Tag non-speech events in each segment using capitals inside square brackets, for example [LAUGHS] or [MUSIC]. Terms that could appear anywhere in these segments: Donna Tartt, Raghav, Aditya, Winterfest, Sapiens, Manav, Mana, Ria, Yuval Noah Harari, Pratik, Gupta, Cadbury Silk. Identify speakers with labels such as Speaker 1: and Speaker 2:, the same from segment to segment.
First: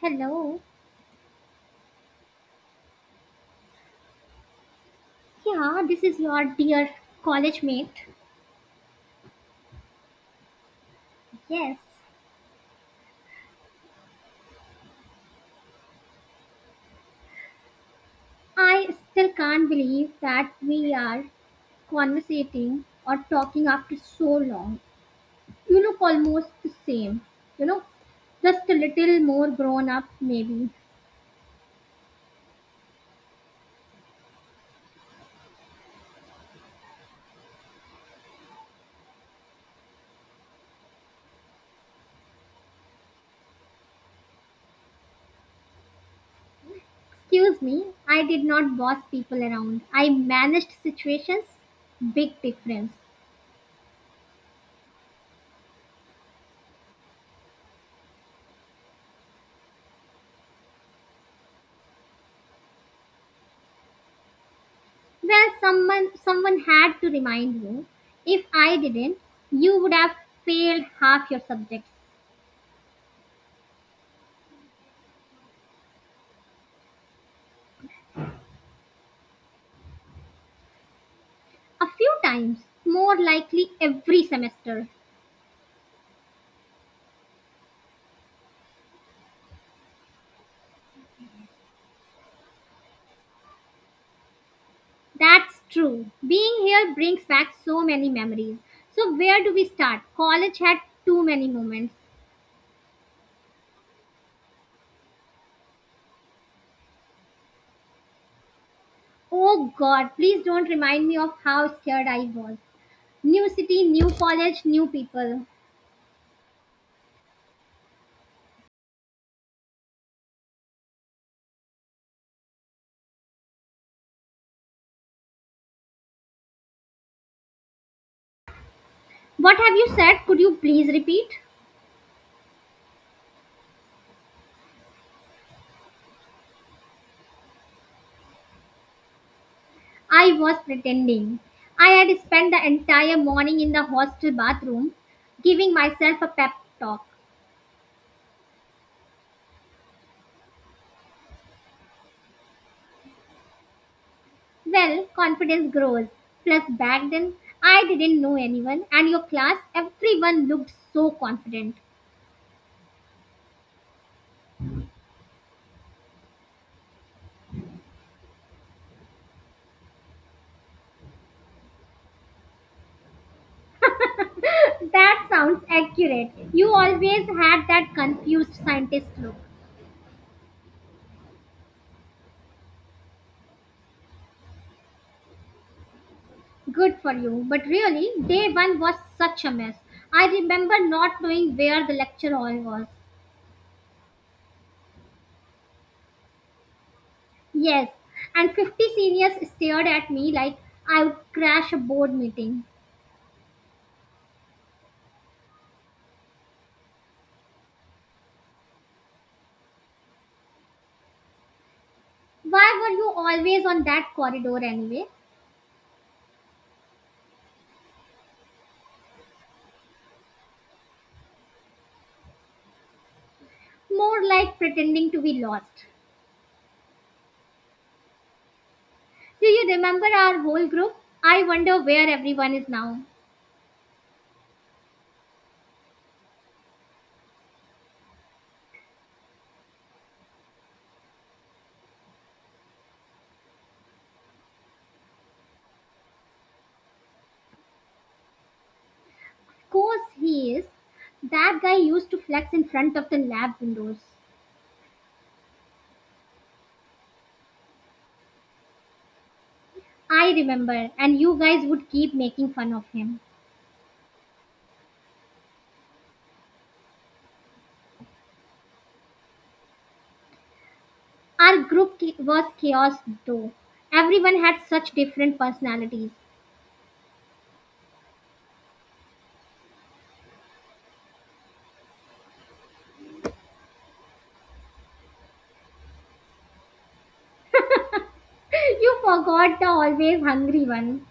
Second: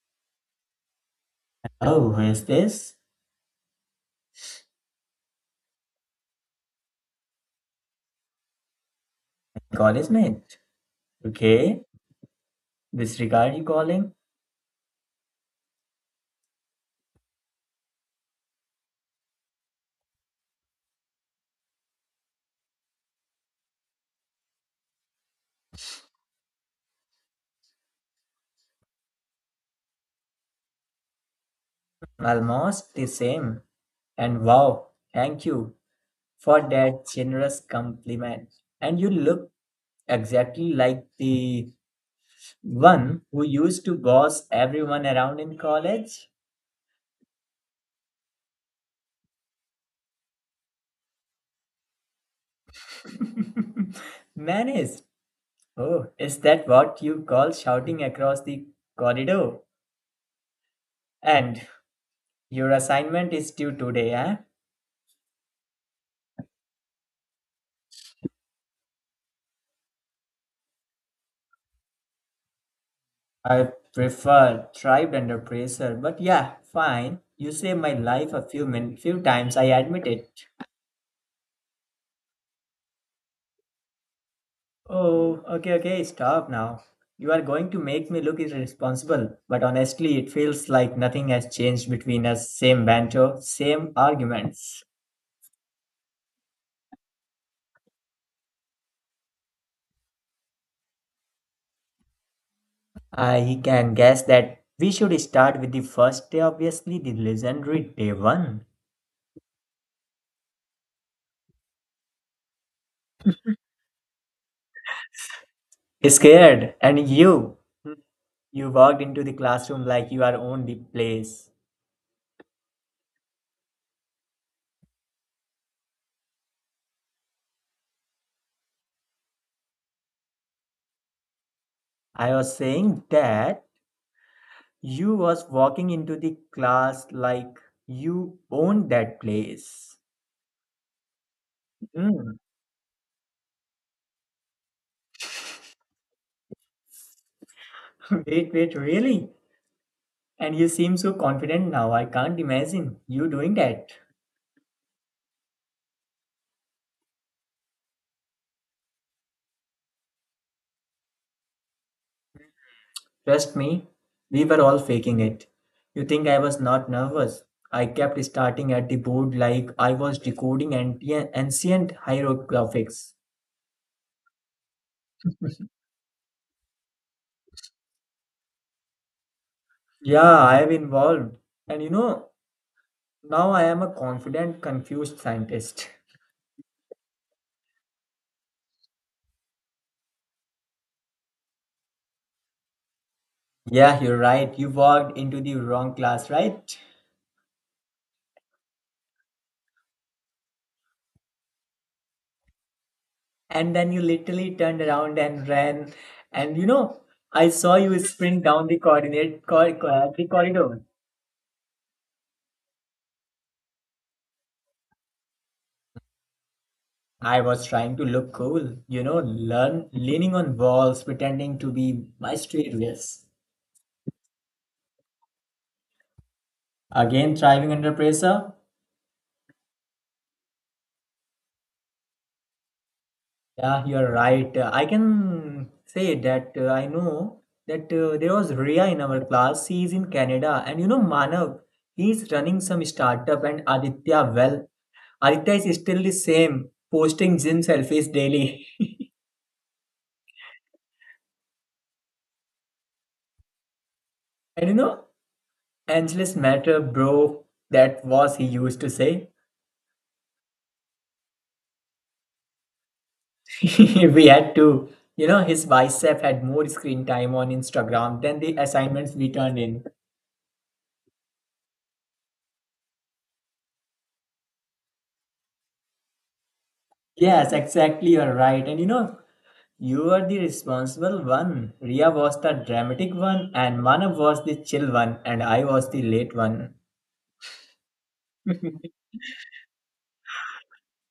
Speaker 1: Hello.
Speaker 2: Oh, who is this?
Speaker 1: Yeah, this is your dear college mate.
Speaker 2: College mate.
Speaker 1: Yes.
Speaker 2: Okay. Which regard you calling?
Speaker 1: I still can't believe that we are conversating or talking after so long. You look almost the same. You know, just a little more grown up, maybe.
Speaker 2: Almost the same. And wow, thank you for that generous compliment. And you look exactly like the one who used to boss everyone around in college.
Speaker 1: Excuse me, I did not boss people around. I managed situations. Big difference.
Speaker 2: [LAUGHS] Managed. Oh, is that what you call shouting across the corridor? And your assignment is due today, eh?
Speaker 1: Where someone had to remind you. If I didn't, you would have failed half your subjects.
Speaker 2: I prefer thrived under pressure, but yeah, fine. You saved my life a few min few times, I admit it.
Speaker 1: A few times, more likely every semester.
Speaker 2: Oh, okay, okay, stop now. You are going to make me look irresponsible, but honestly, it feels like nothing has changed between us. Same banter, same arguments.
Speaker 1: That's true. Being here brings back so many memories. So, where do we start? College had too many moments.
Speaker 2: I can guess that we should start with the first day, obviously, the legendary day one.
Speaker 1: Oh god, please don't remind me of how scared I was. New city, new college, new people.
Speaker 2: Scared, you walked into the classroom like you are own the place.
Speaker 1: What have you said? Could you please repeat?
Speaker 2: I was saying that you was walking into the class like you owned that place.
Speaker 1: I was pretending. I had
Speaker 2: Mm.
Speaker 1: spent the entire morning in the hostel bathroom giving myself a pep talk.
Speaker 2: [LAUGHS] Wait, really? And you seem so confident now. I can't imagine you doing that.
Speaker 1: Well, confidence grows. Plus, back then, I didn't know anyone, and your class, everyone looked so confident.
Speaker 2: Trust me, we were all faking it. You think I was not nervous? I kept starting at the board like I was decoding ancient hieroglyphics.
Speaker 1: That sounds accurate. You always had that confused scientist look.
Speaker 2: Yeah, I have involved. And you know, now I am a confident, confused scientist.
Speaker 1: Good for you. But really, day one was such a mess. I remember not knowing where the lecture hall was.
Speaker 2: Yeah, you're right. You walked into the wrong class, right?
Speaker 1: Yes, and 50 seniors stared at me like I would crash a board meeting.
Speaker 2: And then you literally turned around and ran. And you know, I saw you sprint down the corridor.
Speaker 1: Why were you always on that corridor anyway?
Speaker 2: I was trying to look cool, you know, learn leaning on walls, pretending to be my street race.
Speaker 1: More like pretending to be lost.
Speaker 2: Again, thriving under pressure.
Speaker 1: Do you remember our whole group? I wonder where everyone is now.
Speaker 2: Yeah, you're right. I can say that I know that there was Ria in our class. She is in Canada, and you know Manav, he is running some startup, and Aditya, well, Aditya is still the same, posting gym selfies daily. [LAUGHS]
Speaker 1: Of course, he is. That guy used to flex in front of the lab windows.
Speaker 2: And you know, Angeles matter, bro. That was he used to say.
Speaker 1: I remember, and you guys would keep making fun of him.
Speaker 2: [LAUGHS] We had to, you know, his bicep had more screen time on Instagram than the assignments we turned in.
Speaker 1: Our group was chaos, though. Everyone had such different personalities.
Speaker 2: Yes, exactly. You're right. And you know, you were the responsible one. Ria was the dramatic one, and Manav was the chill one, and I was the late one.
Speaker 1: [LAUGHS] you
Speaker 2: [LAUGHS]
Speaker 1: forgot the always hungry one.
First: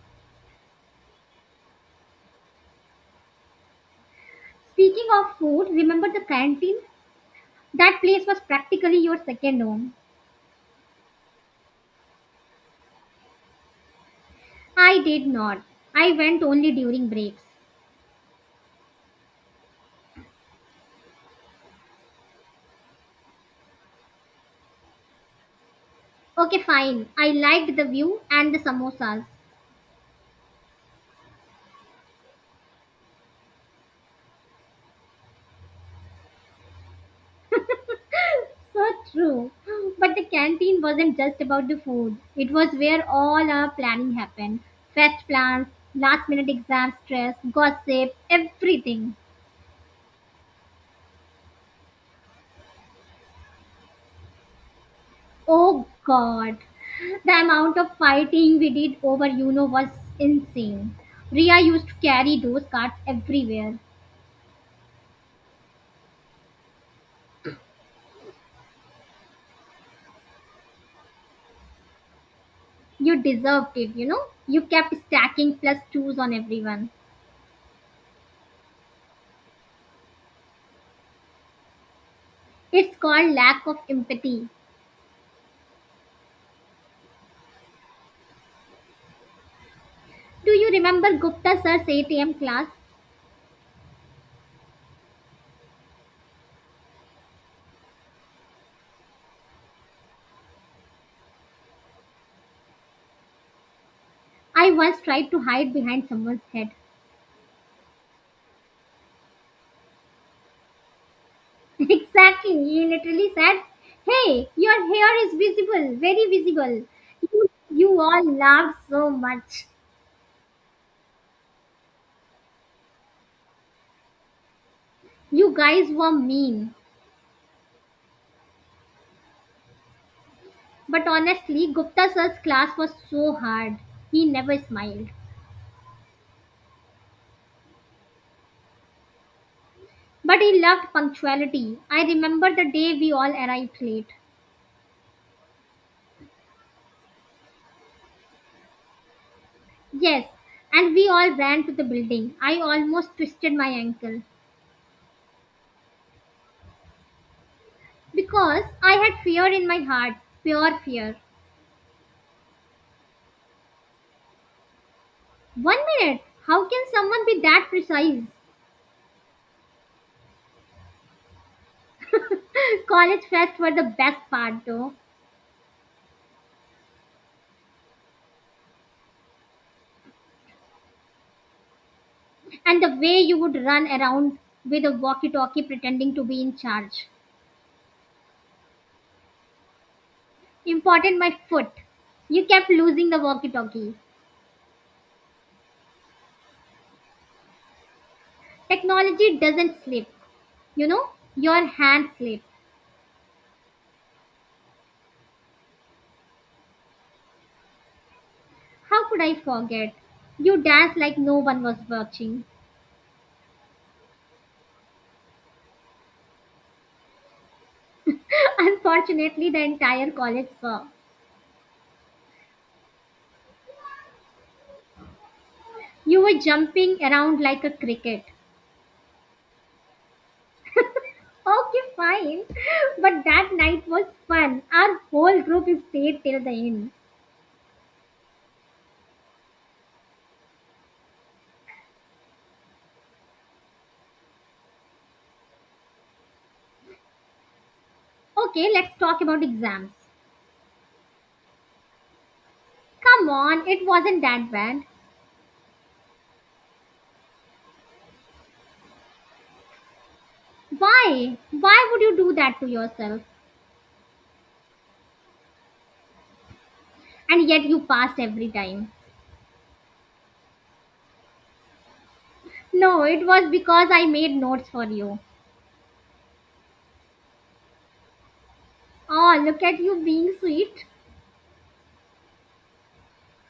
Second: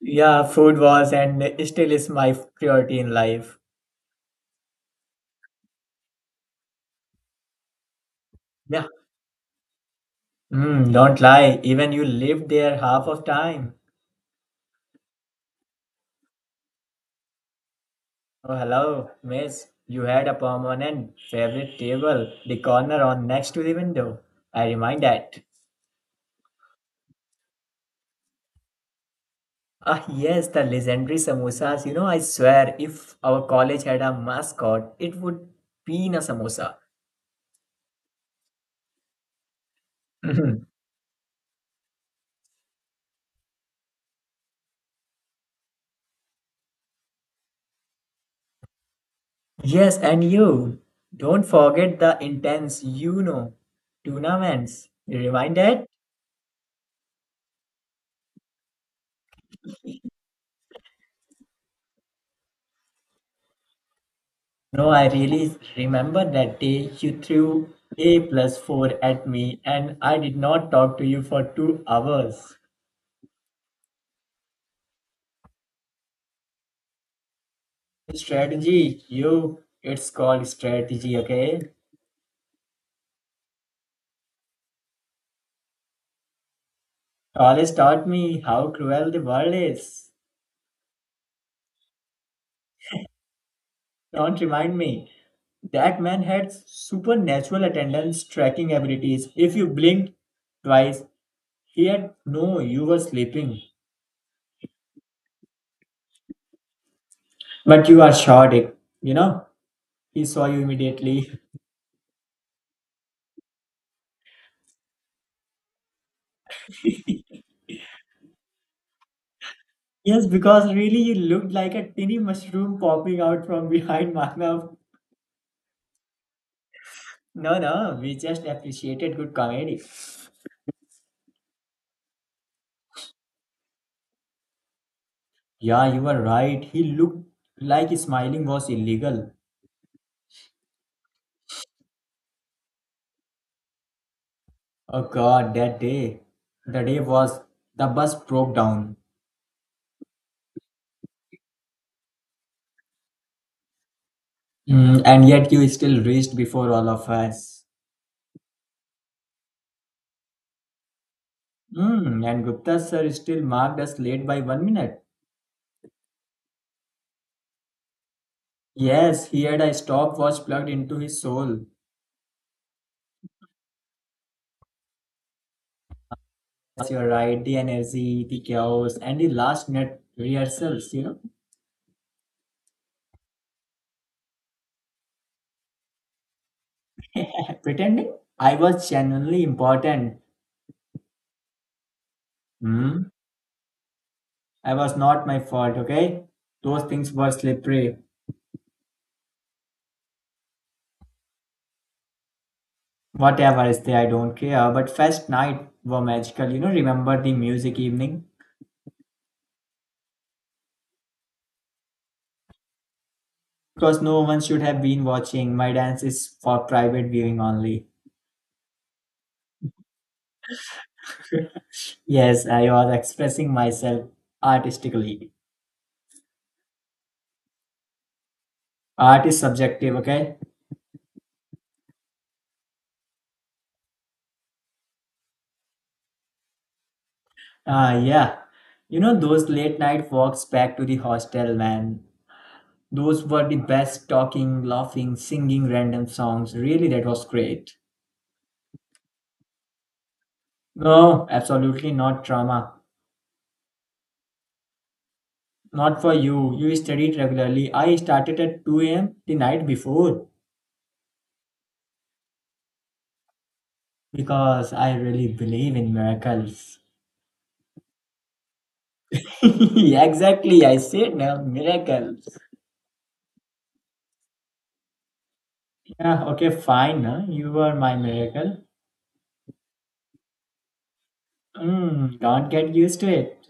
Speaker 2: Yeah, food was and still is my priority in life.
Speaker 1: Speaking of food, remember the canteen? That place was
Speaker 2: Yeah.
Speaker 1: practically your second home.
Speaker 2: Mm, don't lie. Even you lived there half of time.
Speaker 1: I did not. I went only during breaks.
Speaker 2: Oh, hello, miss. You had a permanent favorite table, the corner on next to the window. I remind that.
Speaker 1: Okay, fine. I liked the view and the samosas.
Speaker 2: Ah, yes, the legendary samosas. You know, I swear, if our college had a mascot, it would be in a samosa.
Speaker 1: So true. But
Speaker 2: [CLEARS THROAT]
Speaker 1: the
Speaker 2: Mhm.
Speaker 1: canteen wasn't just about the food, it was where all our planning happened fest plans, last minute exam stress, gossip, everything.
Speaker 2: Yes, and you don't forget the intense, you know, tournaments. You remind that?
Speaker 1: Oh god. The amount of fighting we did over Uno was insane. Ria used to carry those cards everywhere.
Speaker 2: No, I really remember that day you threw A plus 4 at me and I did not talk to you for 2 hours.
Speaker 1: You deserved it, you know? You kept stacking plus twos on everyone.
Speaker 2: Strategy, it's called strategy, okay?
Speaker 1: It's called lack of empathy.
Speaker 2: College taught me how cruel the world is.
Speaker 1: Do you remember Gupta sir's 8 a.m. class?
Speaker 2: Don't remind me. That man had supernatural attendance tracking abilities. If you blinked twice, he had no, you were sleeping.
Speaker 1: I once tried to hide behind someone's head.
Speaker 2: But you are chaotic, you know? He saw you immediately. [LAUGHS]
Speaker 1: [LAUGHS] exactly. He literally said, Hey, your hair is visible, very visible. You, you all laughed so much.
Speaker 2: Yes, because really you looked like a tiny mushroom popping out from behind [LAUGHS] my mouth.
Speaker 1: You guys were mean.
Speaker 2: No, we just appreciated good comedy.
Speaker 1: But honestly, Gupta sir's class was so hard. He never smiled.
Speaker 2: Yeah, you were right. He looked like smiling was illegal.
Speaker 1: But he loved punctuality. I remember the day we all arrived late.
Speaker 2: Oh God, that day. The day was The bus broke down.
Speaker 1: Yes, and we all ran to the building. I almost twisted my ankle.
Speaker 2: Mm, and yet you still reached before all of us.
Speaker 1: Because I had fear in my heart, pure fear.
Speaker 2: Mm, and Gupta sir still marked us late by 1 minute.
Speaker 1: 1 minute, how can someone be that precise?
Speaker 2: Yes, he had a stopwatch plugged into his soul.
Speaker 1: [LAUGHS] College fest were the best part though,
Speaker 2: Yes, you're right. The energy, the chaos, and the last minute rehearsals, you know.
Speaker 1: and the way you would run around with a walkie talkie pretending to be in charge.
Speaker 2: [LAUGHS] Pretending I was genuinely important.
Speaker 1: Important my foot. You kept
Speaker 2: Hmm?
Speaker 1: losing the walkie talkie.
Speaker 2: I was not my fault, okay? Those things were slippery.
Speaker 1: Technology doesn't sleep, you know, your hand slipped.
Speaker 2: Whatever is there, I don't care. But first night were magical, you know. Remember the music evening?
Speaker 1: How could I forget? You danced like no one was watching.
Speaker 2: Because no one should have been watching. My dance is for private viewing only.
Speaker 1: [LAUGHS] Unfortunately, the entire college saw.
Speaker 2: [LAUGHS] Yes, I was expressing myself artistically.
Speaker 1: You were jumping around like a cricket.
Speaker 2: Art is subjective, okay?
Speaker 1: Okay, fine. [LAUGHS] But that night was fun. Our whole group stayed till the end.
Speaker 2: Ah, yeah. You know those late night walks back to the hostel, man. Those were the best talking, laughing, singing random songs. Really, that was great.
Speaker 1: Okay, let's talk about exams.
Speaker 2: No, absolutely not trauma.
Speaker 1: Come on, it wasn't that bad.
Speaker 2: Not for you. You studied regularly. I started at 2 a.m. the night before
Speaker 1: Why? Why would you do that to yourself?
Speaker 2: because I really believe in miracles.
Speaker 1: And yet you passed every time.
Speaker 2: [LAUGHS] Exactly, I said no, miracles.
Speaker 1: No, it was because I made notes for you.
Speaker 2: Yeah, okay, fine. Huh? You are my miracle.
Speaker 1: Oh, look at you being sweet.
Speaker 2: Mm, don't get used to it.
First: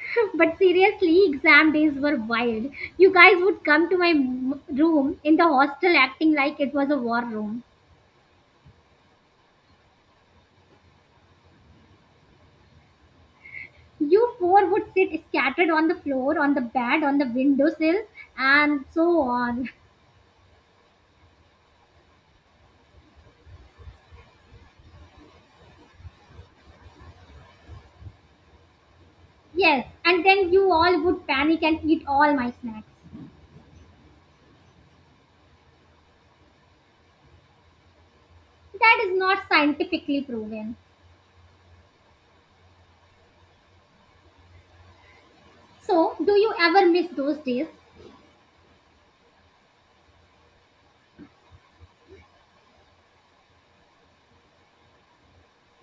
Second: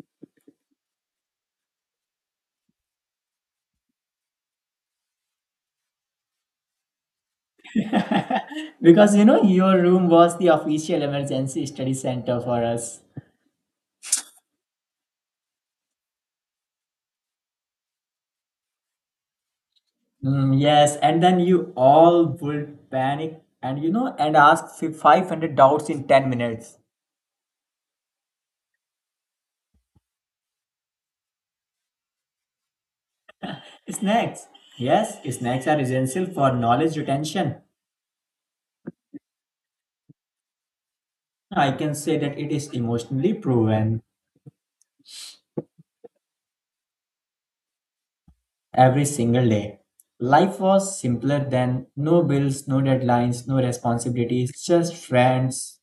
Speaker 1: [LAUGHS] But seriously, exam days were wild. You guys would come to my room in the hostel acting like it was a war room.
Speaker 2: [LAUGHS] Because you know, your room was the official emergency study center for us.
Speaker 1: You four would sit scattered on the floor, on the bed, on the windowsill, and so on. [LAUGHS]
Speaker 2: Mm, yes, and then you all would panic and you know, and ask 500 doubts in 10 minutes.
Speaker 1: Yes, and then you all would panic and eat all my snacks.
Speaker 2: Snacks. Yes, snacks are essential for knowledge retention.
Speaker 1: That is not scientifically proven.
Speaker 2: I can say that it is emotionally proven
Speaker 1: So, do you ever miss those days?
Speaker 2: every single day. Life was simpler then, no bills, no deadlines, no responsibilities, just friends,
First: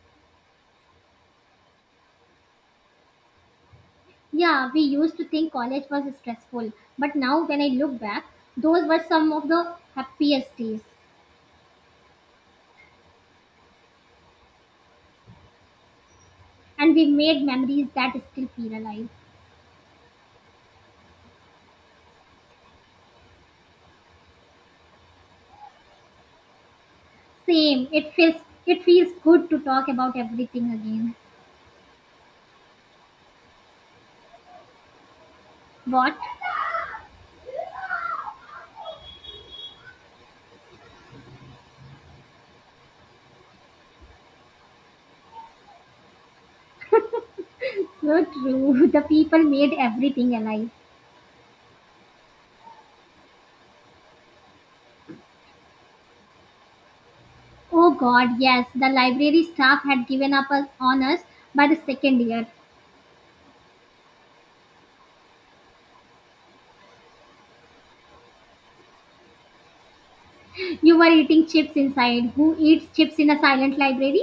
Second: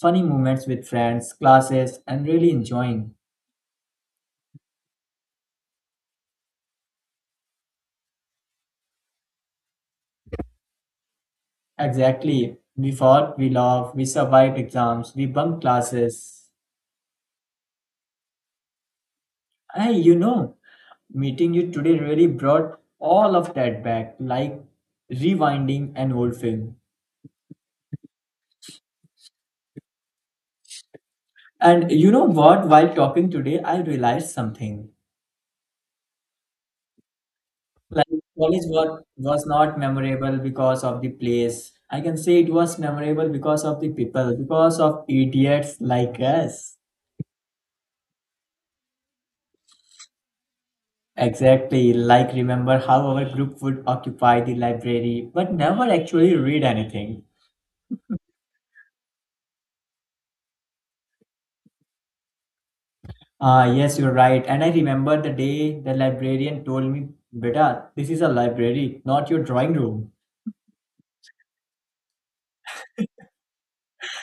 Speaker 2: funny moments with friends, classes, and really enjoying.
Speaker 1: Yeah, we used to think college was stressful, but now when I look back, those were some of the happiest days,
Speaker 2: Exactly. We fought, we laughed, we survived exams, we bunked classes.
Speaker 1: and we made memories that still feel alive.
Speaker 2: Hey, you know, meeting you today really brought all of that back, like rewinding an old film.
Speaker 1: Same, it feels good to talk about everything again.
Speaker 2: And you know what? While talking today, I realized something.
Speaker 1: What?
Speaker 2: Like college was not memorable because of the place. I can say it was memorable because of the people, because of idiots like us.
Speaker 1: So true. [LAUGHS] The people made everything alive.
Speaker 2: Exactly. Like, remember how our group would occupy the library but never actually read anything?
Speaker 1: Oh god, yes. The library staff had given up on us by the second year.
Speaker 2: Ah, yes, you're right. And I remember the day the librarian told me, Beta, this is a library, not your drawing room.
Speaker 1: You were eating chips inside. Who eats chips in a silent library?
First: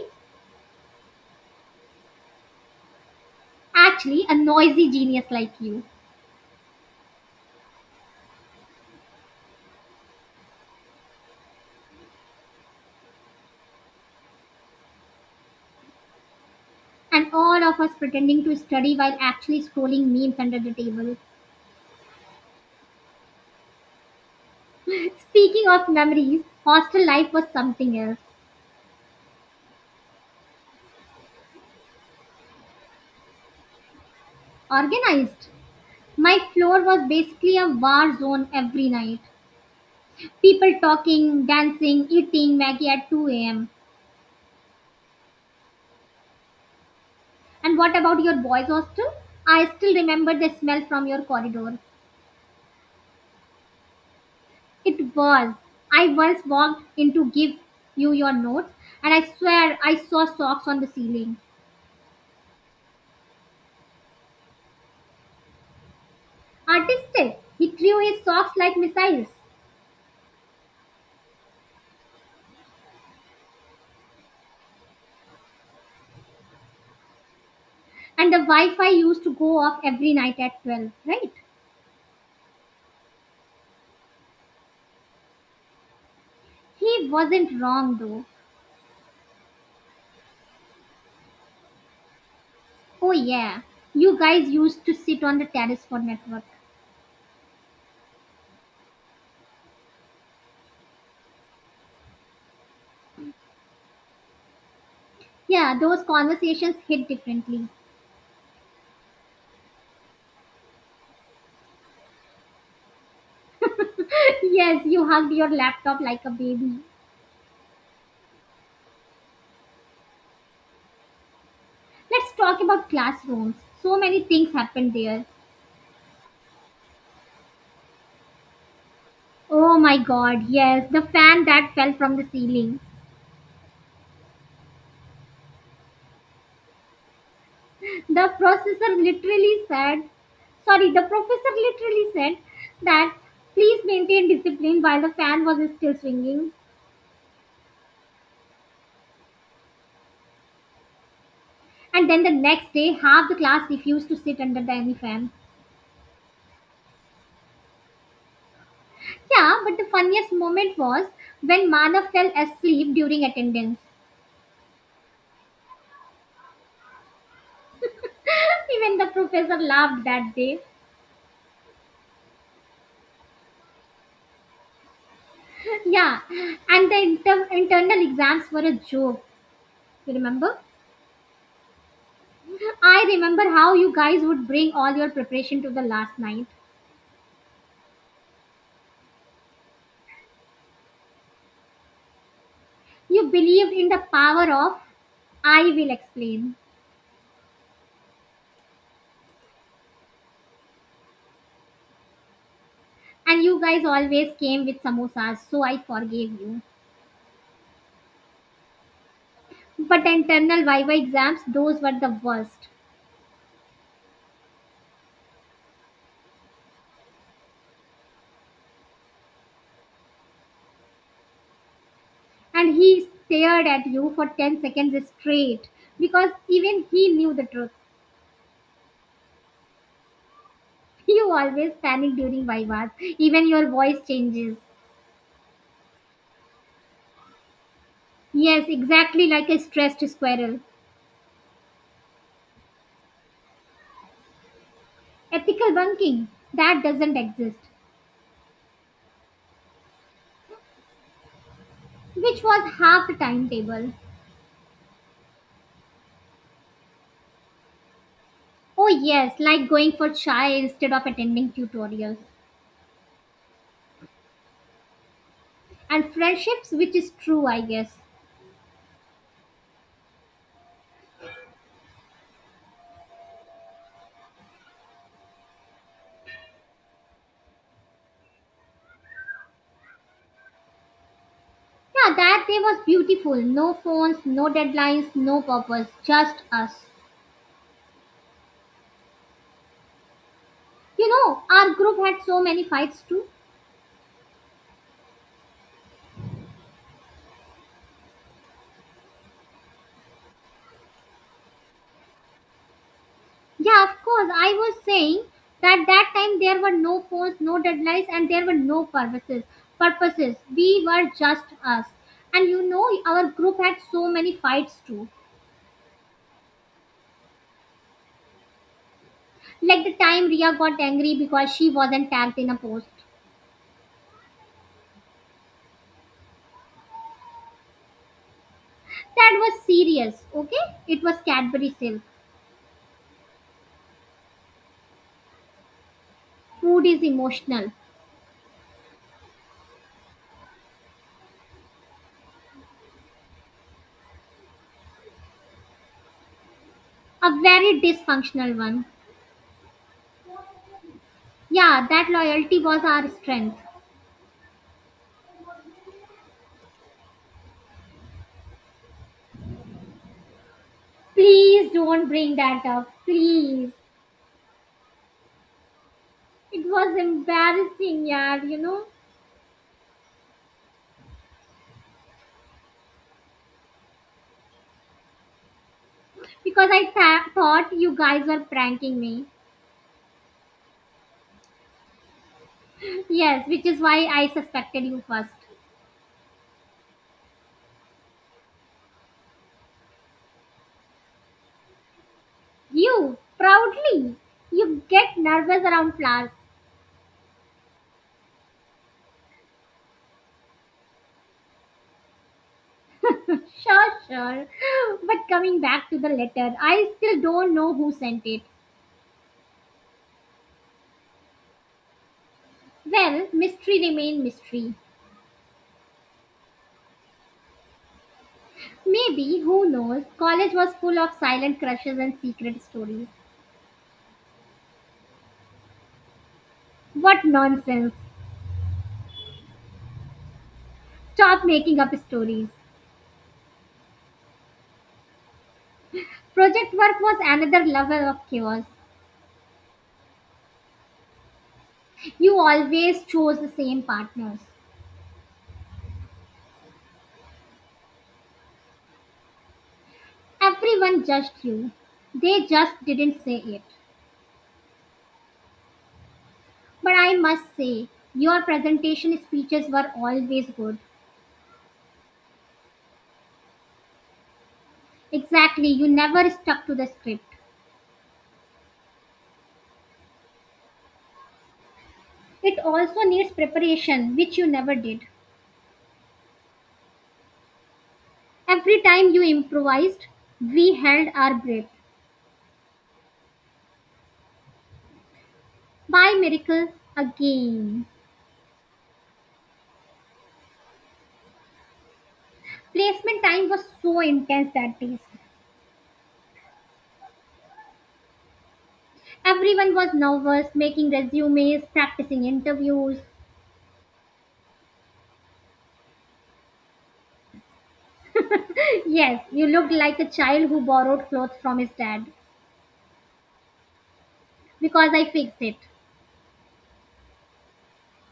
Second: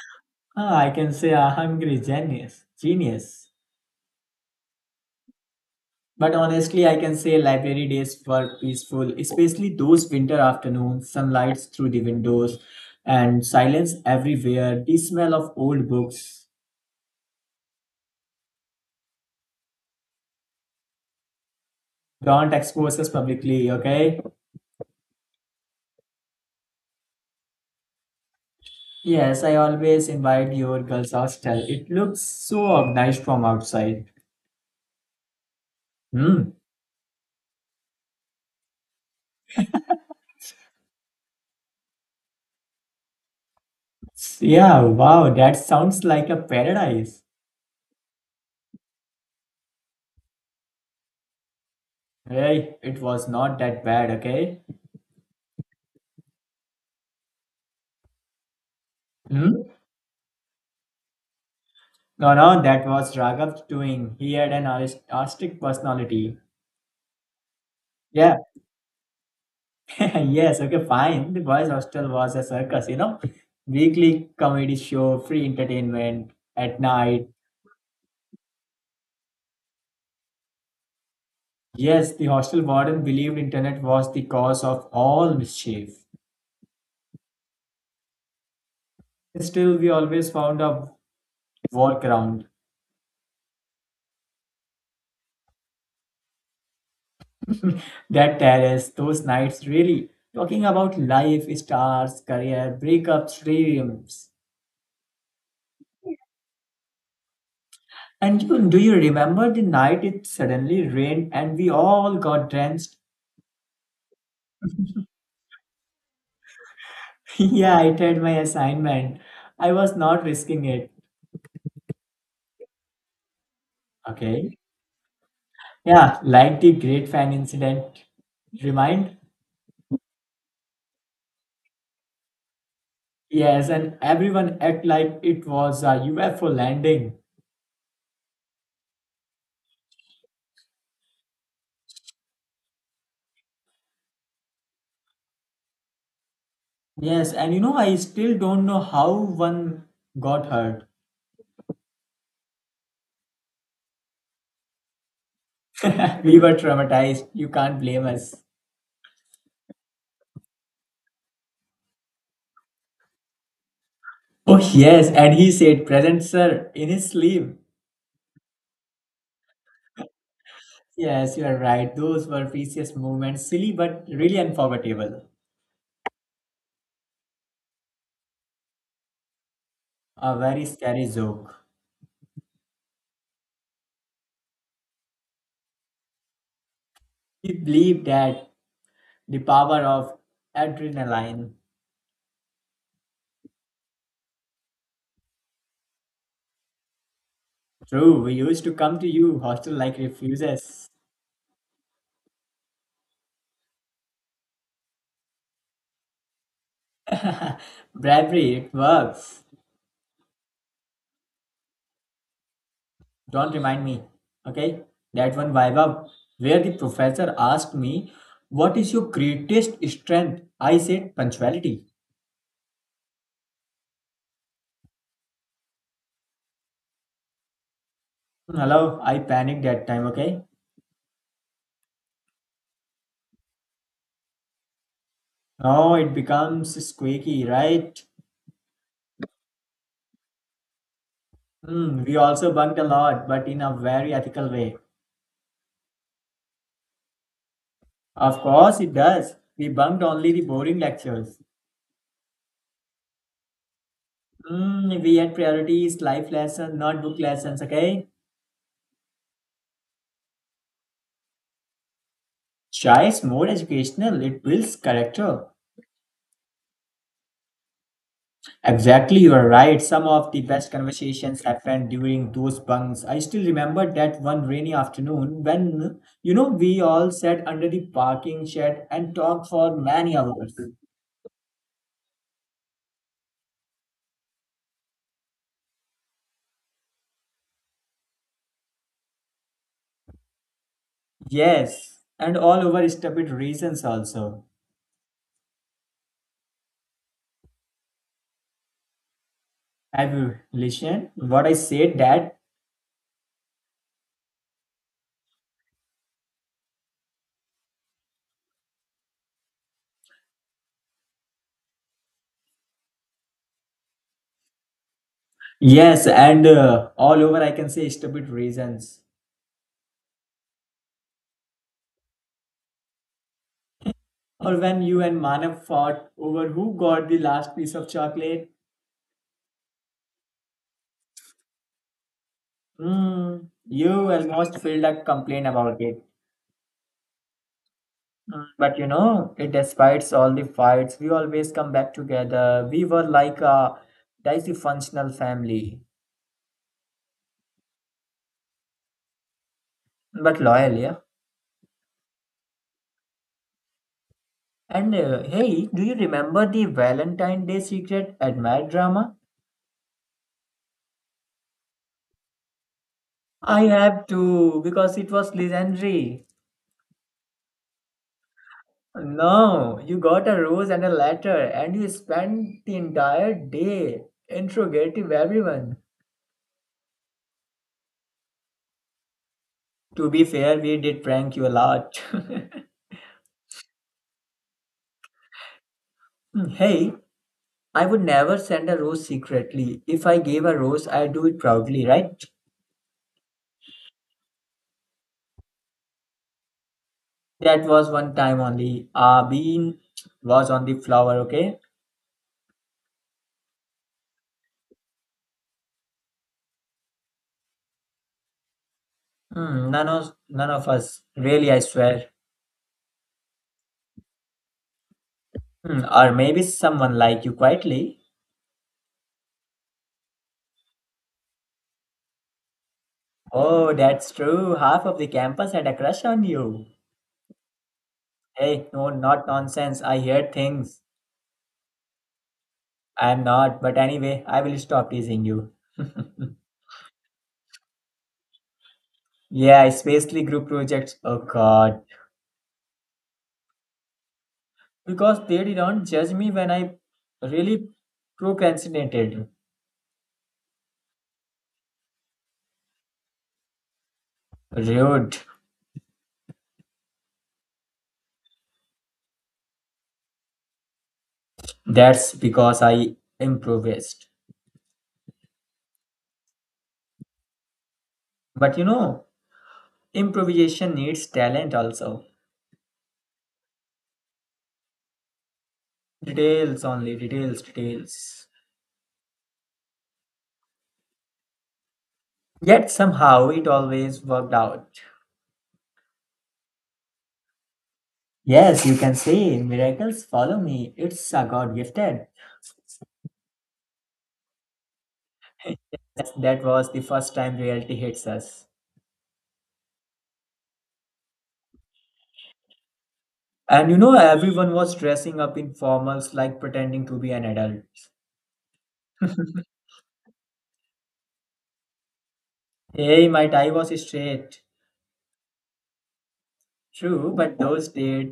Speaker 2: Ah, I can say a hungry genius. Genius.
Speaker 1: Actually, a noisy genius like you.
Speaker 2: But honestly, I can say library days were peaceful, especially those winter afternoons, sunlight through the windows, and silence everywhere, the smell of old books.
Speaker 1: And all of us pretending to study while actually scrolling memes under the table.
Speaker 2: Don't expose us publicly, okay?
Speaker 1: [LAUGHS] Speaking of memories, hostel life was something else.
Speaker 2: Yes, I always invite your girls' hostel. It looks so organized from outside.
Speaker 1: Organized. My
Speaker 2: Hmm.
Speaker 1: floor was basically a war zone every night. People talking, dancing, eating Maggie at 2 a.m.
Speaker 2: Yeah, wow, that sounds like a paradise.
Speaker 1: And what about your boys' hostel? I still remember the smell from your corridor.
Speaker 2: Hey, it was not that bad, okay?
Speaker 1: It was. I once walked in to give you your notes, and I
Speaker 2: Hmm?
Speaker 1: swear I saw socks on the ceiling.
Speaker 2: No, that was Raghav doing. He had an artistic personality.
Speaker 1: Artistic. He threw his
Speaker 2: Yeah,
Speaker 1: socks like missiles.
Speaker 2: [LAUGHS] yes, okay, fine. The boys' hostel was a circus, you know? Weekly comedy show, free entertainment at night.
Speaker 1: And the Wi Fi used to go off every night at 12, right?
Speaker 2: Yes, the hostel warden believed internet was the cause of all mischief.
Speaker 1: He wasn't wrong though.
Speaker 2: Still, we always found a walk around.
Speaker 1: Oh, yeah. You guys used to sit on the terrace for network.
Speaker 2: [LAUGHS] That terrace those nights, really talking about life, stars, career, breakups, dreams.
Speaker 1: Yeah, those conversations hit differently.
Speaker 2: Do you remember the night it suddenly rained and we all got drenched?
Speaker 1: Yes, you hugged your laptop like a baby.
Speaker 2: [LAUGHS] Yeah, I did my assignment. I was not risking it.
Speaker 1: Let's talk about classrooms. So many
Speaker 2: Okay.
Speaker 1: things happened there.
Speaker 2: Yeah, like the Great Fan incident. Remind?
Speaker 1: Oh my god, yes, the fan that fell from the ceiling.
Speaker 2: Yes, and everyone act like it was a UFO landing.
Speaker 1: The processor literally said, sorry, the professor literally said that please maintain discipline while the fan was still swinging.
Speaker 2: Yes, and you know, I still don't know how one got hurt.
Speaker 1: And then the next day, half the class refused to sit under the any fan.
Speaker 2: [LAUGHS] We were traumatized. You can't blame us.
Speaker 1: Yeah, but the funniest moment was when Mana fell asleep during attendance.
Speaker 2: Oh, yes, and he said, present, sir, in his sleeve.
Speaker 1: [LAUGHS] Even the professor laughed that day.
Speaker 2: Yes, you are right. Those were precious moments, silly but really unforgettable.
Speaker 1: Yeah, and the internal exams were a joke. You
Speaker 2: A
Speaker 1: remember?
Speaker 2: very scary joke.
Speaker 1: I remember how you guys would bring all your preparation to the last night.
Speaker 2: We believed that the power of adrenaline.
Speaker 1: You believed in the power of I will explain.
Speaker 2: True, we used to come to you, hostel like refuses.
Speaker 1: And you guys always came with samosas, so I forgave you.
Speaker 2: [LAUGHS] Bravery, it works.
Speaker 1: But the internal Viva exams, those were the worst.
Speaker 2: Don't remind me. Okay? That one viva where the professor asked me, what is your greatest strength? I said, punctuality.
Speaker 1: And he stared at you for 10 seconds straight because even he knew the truth.
Speaker 2: Hello, I panicked that time, okay?
Speaker 1: [LAUGHS] You always panic during Vivas, even your voice changes.
Speaker 2: Now it becomes squeaky, right?
Speaker 1: Yes, exactly like a stressed squirrel.
Speaker 2: Hmm, we also bunked a lot, but in a very ethical way.
Speaker 1: Ethical bunking, that doesn't exist,
Speaker 2: Of course, it does. We bunked only the boring lectures.
Speaker 1: which was half the timetable.
Speaker 2: Mm, we had priorities, life lessons, not book lessons, okay?
Speaker 1: Oh, yes, like going for chai instead of attending tutorials.
Speaker 2: Chai is more educational, it builds character.
Speaker 1: And friendships, which is true, I guess.
Speaker 2: Exactly, you are right. Some of the best conversations happened during those bunks. I still remember that one rainy afternoon when, you know, we all sat under the parking shed and talked for many hours.
Speaker 1: Yeah, that day was beautiful. No phones, no deadlines, no purpose, just us. You know, our group
Speaker 2: Yes,
Speaker 1: had
Speaker 2: and
Speaker 1: so
Speaker 2: all
Speaker 1: many
Speaker 2: over
Speaker 1: fights too.
Speaker 2: stupid reasons also. Have you listened? What I said that?
Speaker 1: Yeah, of course. I was saying that that time there were no phones, no deadlines, and there were no purposes. Purposes. We were just us. And you know, our group had so many fights too.
Speaker 2: Yes, and all over I can say stupid reasons.
Speaker 1: Like the time Ria got angry because she wasn't tagged in a post.
Speaker 2: Or when you and Manav fought over who got the last piece of chocolate.
Speaker 1: That was serious, okay? It was Cadbury Silk.
Speaker 2: Hmm. You almost filled a complaint about it.
Speaker 1: Food is emotional.
Speaker 2: Mm, but you know, it despite all the fights, we always come back together. We were like a dysfunctional family,
Speaker 1: A very dysfunctional one.
Speaker 2: but loyal, yeah.
Speaker 1: Yeah, that loyalty was our strength.
Speaker 2: And hey, do you remember the Valentine Day secret admired drama?
Speaker 1: Please don't bring that up.
Speaker 2: I
Speaker 1: Please.
Speaker 2: have to because it was legendary.
Speaker 1: It was embarrassing, yeah, you know,
Speaker 2: No, you got a rose and a letter, and you spent the entire day interrogating everyone.
Speaker 1: because I thought you guys were pranking me.
Speaker 2: To be fair, we did prank you a lot. [LAUGHS]
Speaker 1: Yes, which is why I suspected you first.
Speaker 2: Hey, I would never send a rose secretly. If I gave a rose, I do it proudly, right?
Speaker 1: You, proudly, you get nervous around flowers.
Speaker 2: That was one time only. A bean was on the flower, okay?
Speaker 1: [LAUGHS] Sure, sure. But coming back to the letter, I still don't know who sent it.
Speaker 2: Hmm, none of us, really, I swear.
Speaker 1: Well, mystery remained mystery.
Speaker 2: Hmm, or maybe someone like you quietly.
Speaker 1: Maybe, who knows, college was full of silent crushes and secret stories.
Speaker 2: Oh, that's true. Half of the campus had a crush on you.
Speaker 1: What nonsense.
Speaker 2: Hey, no, not nonsense. I hear things.
Speaker 1: Stop making up stories.
Speaker 2: I'm not, but anyway, I will stop teasing you. [LAUGHS]
Speaker 1: Project work was another level of chaos.
Speaker 2: Yeah, especially group projects. Oh God.
Speaker 1: You always chose the same partners.
Speaker 2: Because they didn't judge me when I really procrastinated.
Speaker 1: Everyone judged you. They just didn't say it.
Speaker 2: Rude.
Speaker 1: But I must say, your presentation speeches were always good.
Speaker 2: That's because I improvised.
Speaker 1: Exactly, you never stuck to the script.
Speaker 2: But you know, improvisation needs talent also.
Speaker 1: It also needs preparation, which you never did.
Speaker 2: Details only, details, details.
Speaker 1: Every time you improvised, we held our breath.
Speaker 2: Yet somehow it always worked out.
Speaker 1: By miracle, again.
Speaker 2: Yes, you can say miracles follow me. It's a God gifted.
Speaker 1: Placement time was so intense that day.
Speaker 2: Yes, that was the first time reality hits us.
Speaker 1: Everyone was nervous, making resumes, practicing interviews. [LAUGHS]
Speaker 2: And you know, everyone was dressing up in formals like pretending to be an adult.
Speaker 1: Yes, you looked like a child who borrowed clothes from his dad
Speaker 2: Hey, my tie was straight.
Speaker 1: because I fixed it.
Speaker 2: True, but those days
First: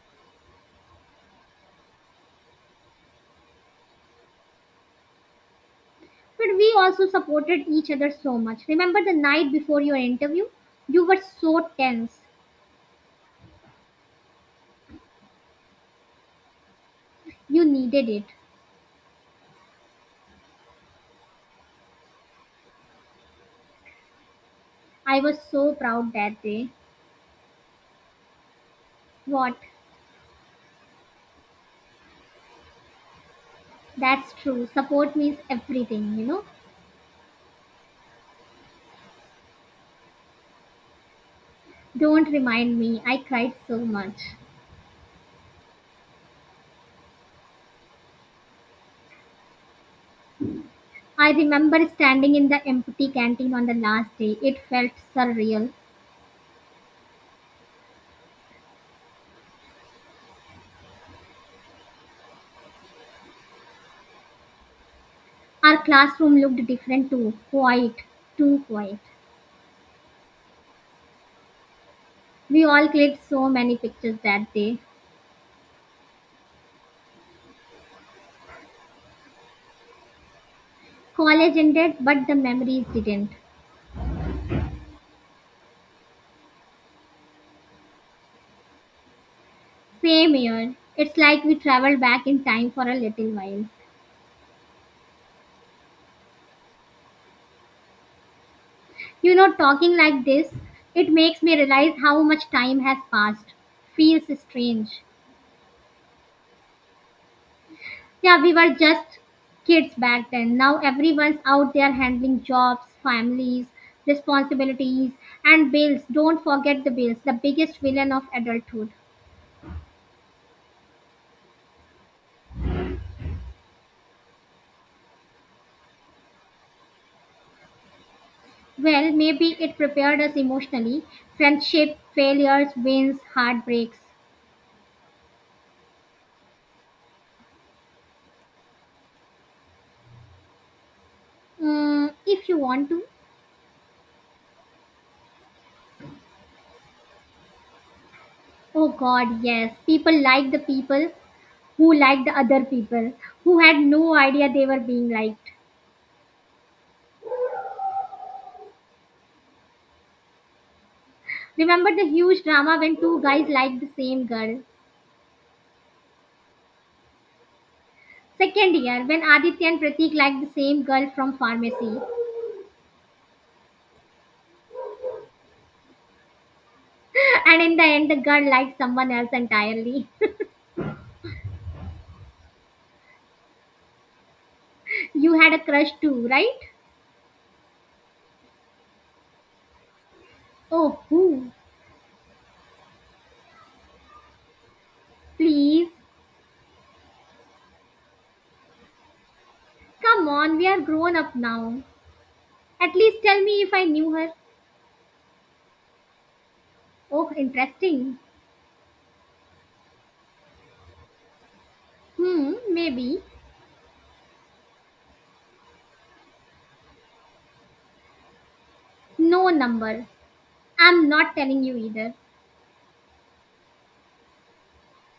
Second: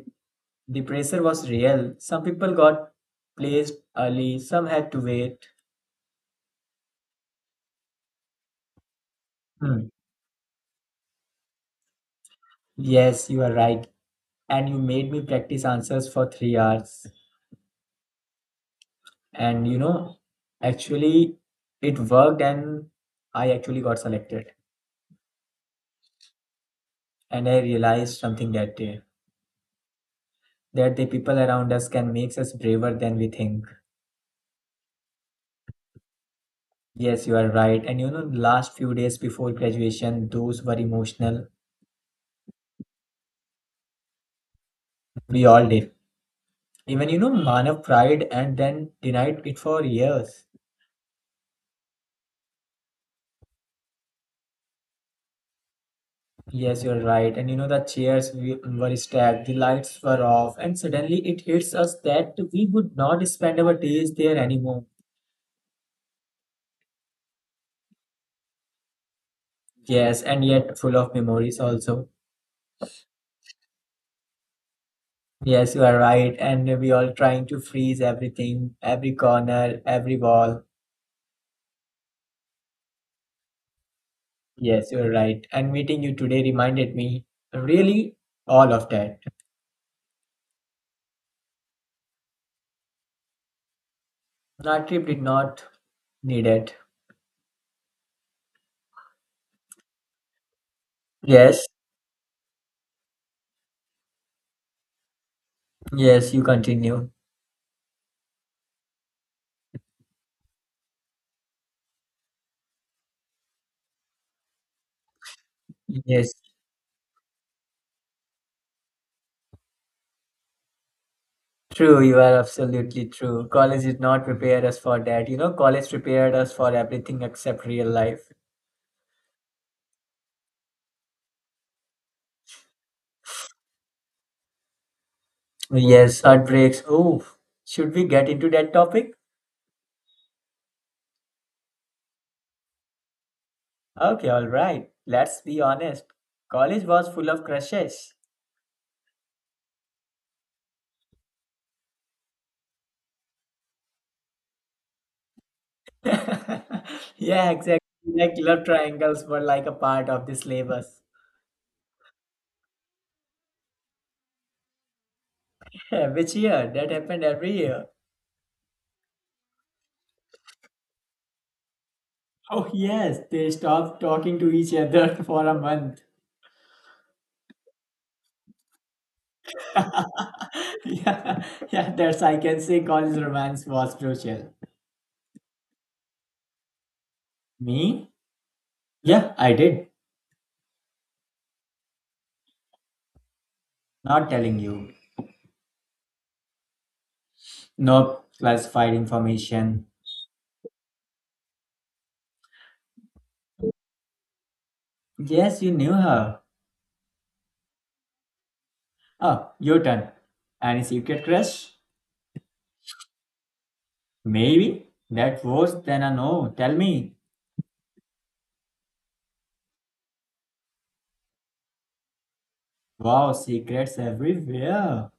Speaker 2: the pressure was real. Some people got placed early, some had to wait.
Speaker 1: But we also supported each other so much. Remember the night before
Speaker 2: Hmm.
Speaker 1: your interview? You were so tense.
Speaker 2: Yes, you are right. And you made me practice answers for 3 hours.
Speaker 1: You needed it.
Speaker 2: And you know, actually, it worked, and I actually got selected.
Speaker 1: I was so proud that day.
Speaker 2: And I realized something that day
Speaker 1: What?
Speaker 2: that the people around us can make us braver than we think.
Speaker 1: That's true. Support means everything, you know?
Speaker 2: Yes, you are right. And you know, the last few days before graduation, those were emotional.
Speaker 1: Don't remind me. I cried so much.
Speaker 2: We all did. Even you know manav tried and then denied it for years.
Speaker 1: I remember standing in the empty canteen on the last day. It felt surreal.
Speaker 2: Yes, you're right. And you know, the chairs were stacked, the lights were off, and suddenly it hits us that we would not spend our days there anymore.
Speaker 1: Our classroom looked different too, quiet, too quiet.
Speaker 2: Yes, and yet full of memories also.
Speaker 1: We all clicked so many pictures that day.
Speaker 2: Yes, you are right, and we all trying to freeze everything, every corner, every wall.
Speaker 1: College ended, but the memories didn't.
Speaker 2: Yes, you're right, and meeting you today reminded me, really, all of that.
Speaker 1: Same year. It's like we traveled back in time for a little while.
Speaker 2: Our trip did not need it.
Speaker 1: You know, talking like this, it makes me
Speaker 2: Yes,
Speaker 1: realize how much time has passed. Feels strange.
Speaker 2: yes, you continue.
Speaker 1: Yeah, we were just kids back then. Now everyone's out there handling jobs, families, responsibilities, and bills.
Speaker 2: Yes,
Speaker 1: Don't forget the bills, the biggest villain of adulthood.
Speaker 2: true. You are absolutely true. College did not prepare us for that. You know, college prepared us for everything except real life.
Speaker 1: Well, maybe it prepared us emotionally. Friendship, failures, wins, heartbreaks.
Speaker 2: Yes, heartbreaks. Oh, should we get into that topic?
Speaker 1: Mm, if you want to.
Speaker 2: Okay, all right. Let's be honest. College was full of crushes.
Speaker 1: Oh God, yes. People like the people who liked the other people, who had no idea they were being liked.
Speaker 2: [LAUGHS] Yeah, exactly. Like love triangles were like a part of the syllabus.
Speaker 1: Remember the huge drama when two guys liked the same girl?
Speaker 2: [LAUGHS] Yeah, which year? That happened every year.
Speaker 1: Second year, when Aditya and Pratik liked the same girl from pharmacy,
Speaker 2: Oh, yes, they stopped talking to each other [LAUGHS] for a month.
Speaker 1: [LAUGHS] and in the end, the girl liked someone else entirely.
Speaker 2: [LAUGHS] Yeah, yeah, that's I can say college romance was crucial.
Speaker 1: [LAUGHS] you had a crush too, right?
Speaker 2: Me? Yeah, I did.
Speaker 1: Oh, who?
Speaker 2: Not telling you.
Speaker 1: Please.
Speaker 2: No classified information.
Speaker 1: Come on, we are grown up now. At least tell me if I knew her.
Speaker 2: Yes, you knew her.
Speaker 1: Oh, interesting.
Speaker 2: Oh, your turn. Any secret crush?
Speaker 1: Hmm, maybe.
Speaker 2: Maybe. That worse than a no. Tell me.
Speaker 1: No number. I'm not telling you either.
Speaker 2: Wow, secrets everywhere.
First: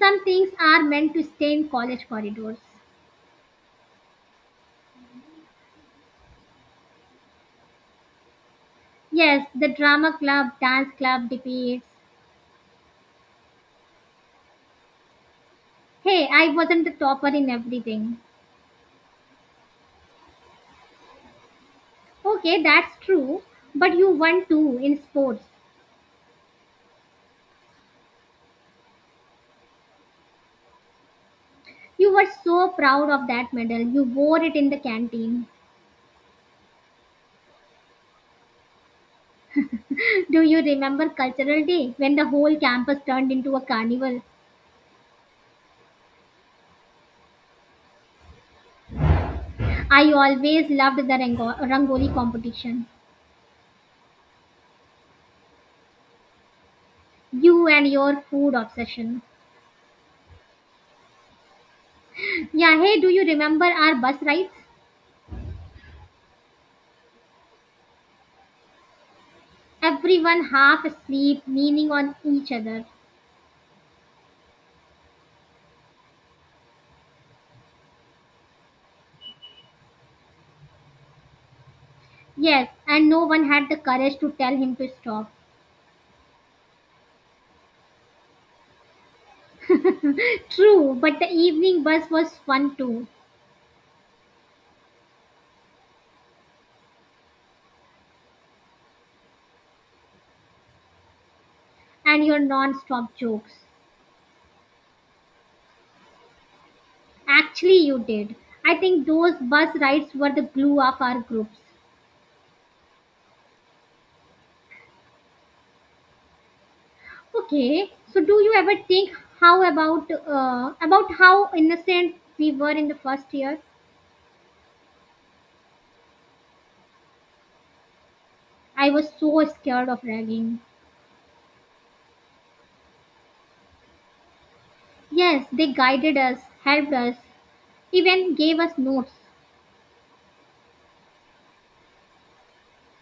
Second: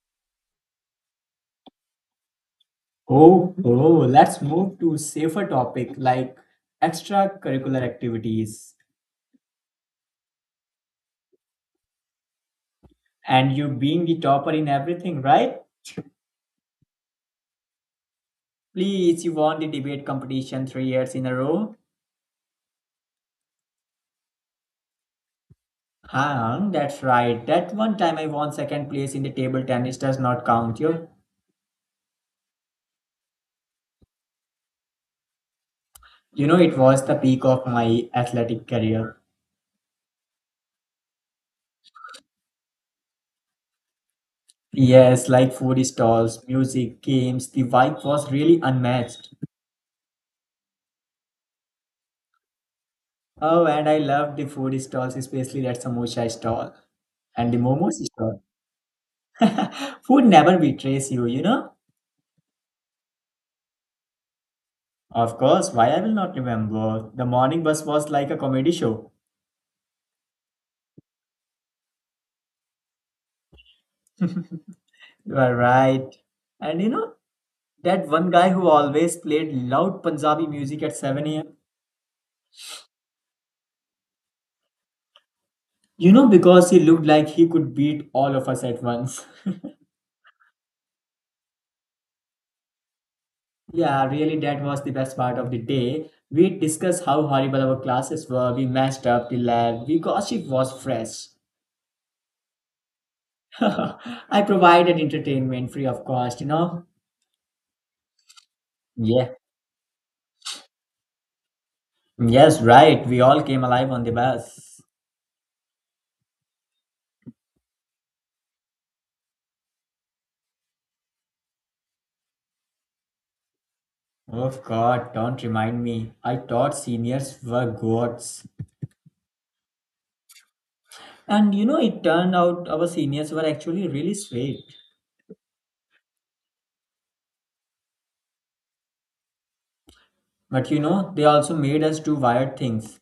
Speaker 1: Some things are meant to stay in college corridors.
Speaker 2: Oh, oh, let's move to safer topic like extracurricular activities.
Speaker 1: Yes, the drama club, dance club, debates.
Speaker 2: And you being the topper in everything, right?
Speaker 1: Hey, I wasn't the topper in everything.
Speaker 2: Please, you won the debate competition 3 years in a row.
Speaker 1: Okay, that's true. But you won too in sports.
Speaker 2: Huh, that's right. That one time I won second place in the table tennis does not count you.
Speaker 1: You were so proud of that medal. You wore it in the canteen.
Speaker 2: You know, it was the peak of my athletic career.
Speaker 1: [LAUGHS] Do you remember Cultural Day when the whole campus turned into a carnival?
Speaker 2: Yes, like food stalls, music, games, the vibe was really unmatched.
Speaker 1: I always loved the rangoli competition.
Speaker 2: Oh, and I loved the food stalls, especially that samosa stall and the
Speaker 1: You and
Speaker 2: momos
Speaker 1: your
Speaker 2: stall.
Speaker 1: food obsession.
Speaker 2: [LAUGHS] Food never betrays you, you know?
Speaker 1: Yeah, hey, do you remember our bus rides?
Speaker 2: Of course, why I will not remember. The morning bus was like a comedy show.
Speaker 1: Everyone half asleep, leaning on each other.
Speaker 2: You are right. And you know, that one guy who always played loud Punjabi music at 7 a.m.
Speaker 1: Yes, and no one had the courage to tell him to stop.
Speaker 2: You know, because he looked like he could beat all of us at once. [LAUGHS]
Speaker 1: True, but the evening bus was fun too.
Speaker 2: Yeah, really, that was the best part of the day. We discussed how horrible our classes were, we messed up the lab, we gossip was fresh.
Speaker 1: And your non-stop
Speaker 2: [LAUGHS]
Speaker 1: jokes.
Speaker 2: I provided entertainment free of cost, you know?
Speaker 1: Actually, you did. I think
Speaker 2: Yeah.
Speaker 1: those bus rides were the glue of our groups.
Speaker 2: Yes, right. We all came alive on the bus.
Speaker 1: Okay, so do you ever think how about how innocent we were in the first year?
Speaker 2: Oh God, don't remind me. I thought seniors were gods.
Speaker 1: I was so scared of ragging.
Speaker 2: And you know, it turned out our seniors were actually really straight.
Speaker 1: Yes, they guided us, helped us, even gave us notes,
Speaker 2: But you know, they also made us do wired things.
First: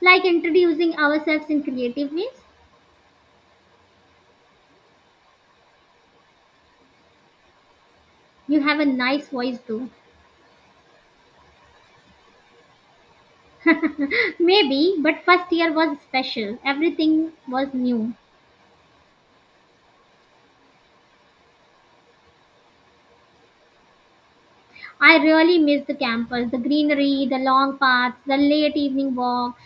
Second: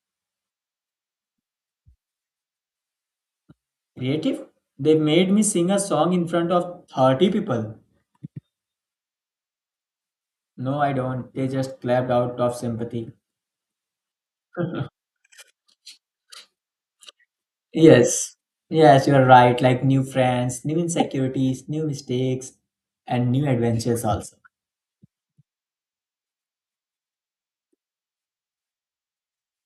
Speaker 1: like introducing ourselves in creative ways.
Speaker 2: Creative? They made me sing a song in front of 30 people.
Speaker 1: You have a nice voice though.
Speaker 2: No, I don't. They just clapped out of sympathy.
Speaker 1: [LAUGHS] Maybe, but first year was special. Everything was new.
Speaker 2: Yes. Yes, you're right. Like new friends, new insecurities, new mistakes, and new adventures also.
Speaker 1: I really miss the campus, the greenery, the long paths, the late evening walks,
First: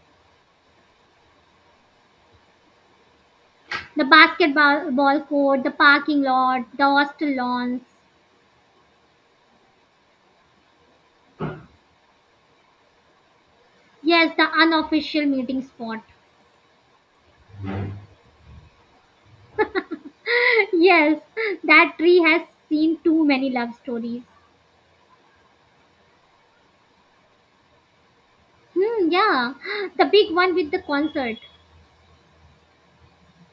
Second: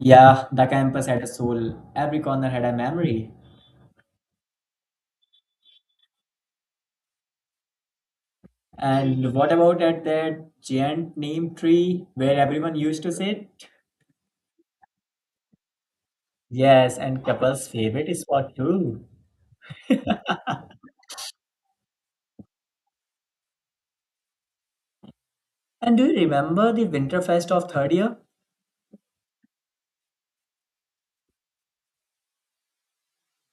Speaker 2: Yeah, the campus had a soul. Every corner had a memory.
Speaker 1: the basketball ball court, the parking lot, the hostel lawns.
Speaker 2: And what about at that giant name tree where everyone used to sit?
Speaker 1: Yes, the unofficial meeting spot.
Speaker 2: Yes, and couple's favorite spot too.
Speaker 1: [LAUGHS] yes, that tree has seen too many love stories.
Speaker 2: And do you remember the Winterfest of third year?
Speaker 1: Hmm, yeah, the big one with the concert.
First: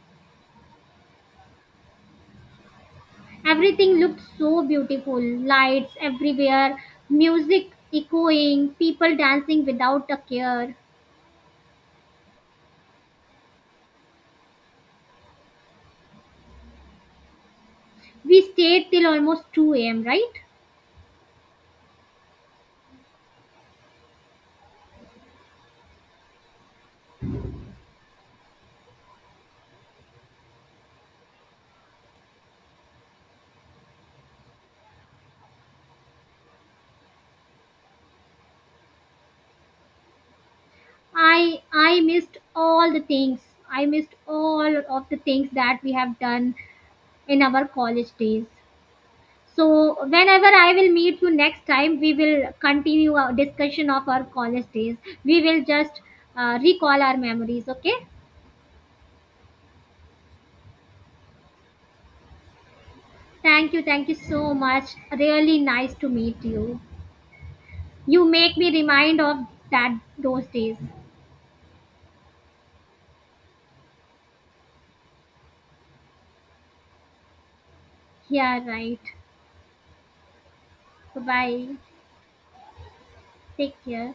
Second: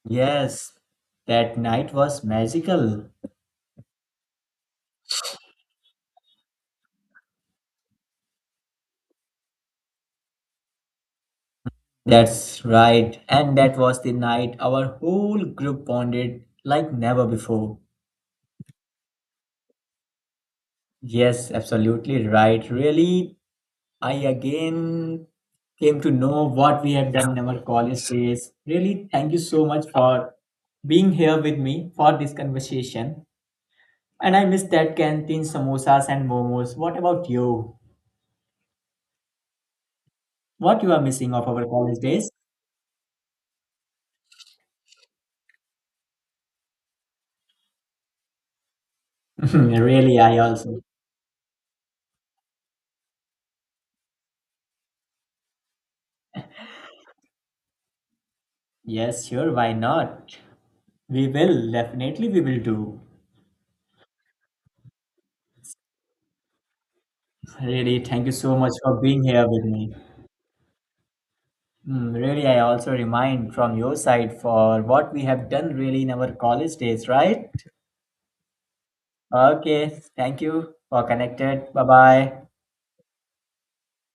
Speaker 2: Yes, that night was magical.
Speaker 1: Everything looked so beautiful. Lights everywhere, music echoing, people dancing without a care.
Speaker 2: That's right, and that was the night our whole group bonded like never before.
Speaker 1: We stayed till almost 2 a.m., right?
Speaker 2: Yes, absolutely right. Really, I again came to know what we have done in our college days. Really, thank you so much for being here with me for this conversation. And I miss that canteen samosas and momos. What about you? What you are missing of our
Speaker 1: I
Speaker 2: college
Speaker 1: I
Speaker 2: days?
Speaker 1: missed all the things. I missed all of the things that we have done in our college days.
Speaker 2: [LAUGHS]
Speaker 1: So
Speaker 2: Really, I
Speaker 1: whenever I
Speaker 2: also.
Speaker 1: will meet you next time, we will continue our discussion of our college days. We will just recall our memories. Okay?
Speaker 2: Yes, sure, why not? We will, definitely we will do.
Speaker 1: Thank you. Thank you so much. Really nice to meet you.
Speaker 2: Really,
Speaker 1: You
Speaker 2: thank you
Speaker 1: make
Speaker 2: so much
Speaker 1: me
Speaker 2: for
Speaker 1: remind
Speaker 2: being here
Speaker 1: of
Speaker 2: with me.
Speaker 1: that those days.
Speaker 2: Mm, really, I also remind from your side for what we have done really in our college days, right?
Speaker 1: Yeah. Right.
Speaker 2: Okay, thank you for connected.
Speaker 1: Bye.
Speaker 2: Bye bye.
Speaker 1: Take care.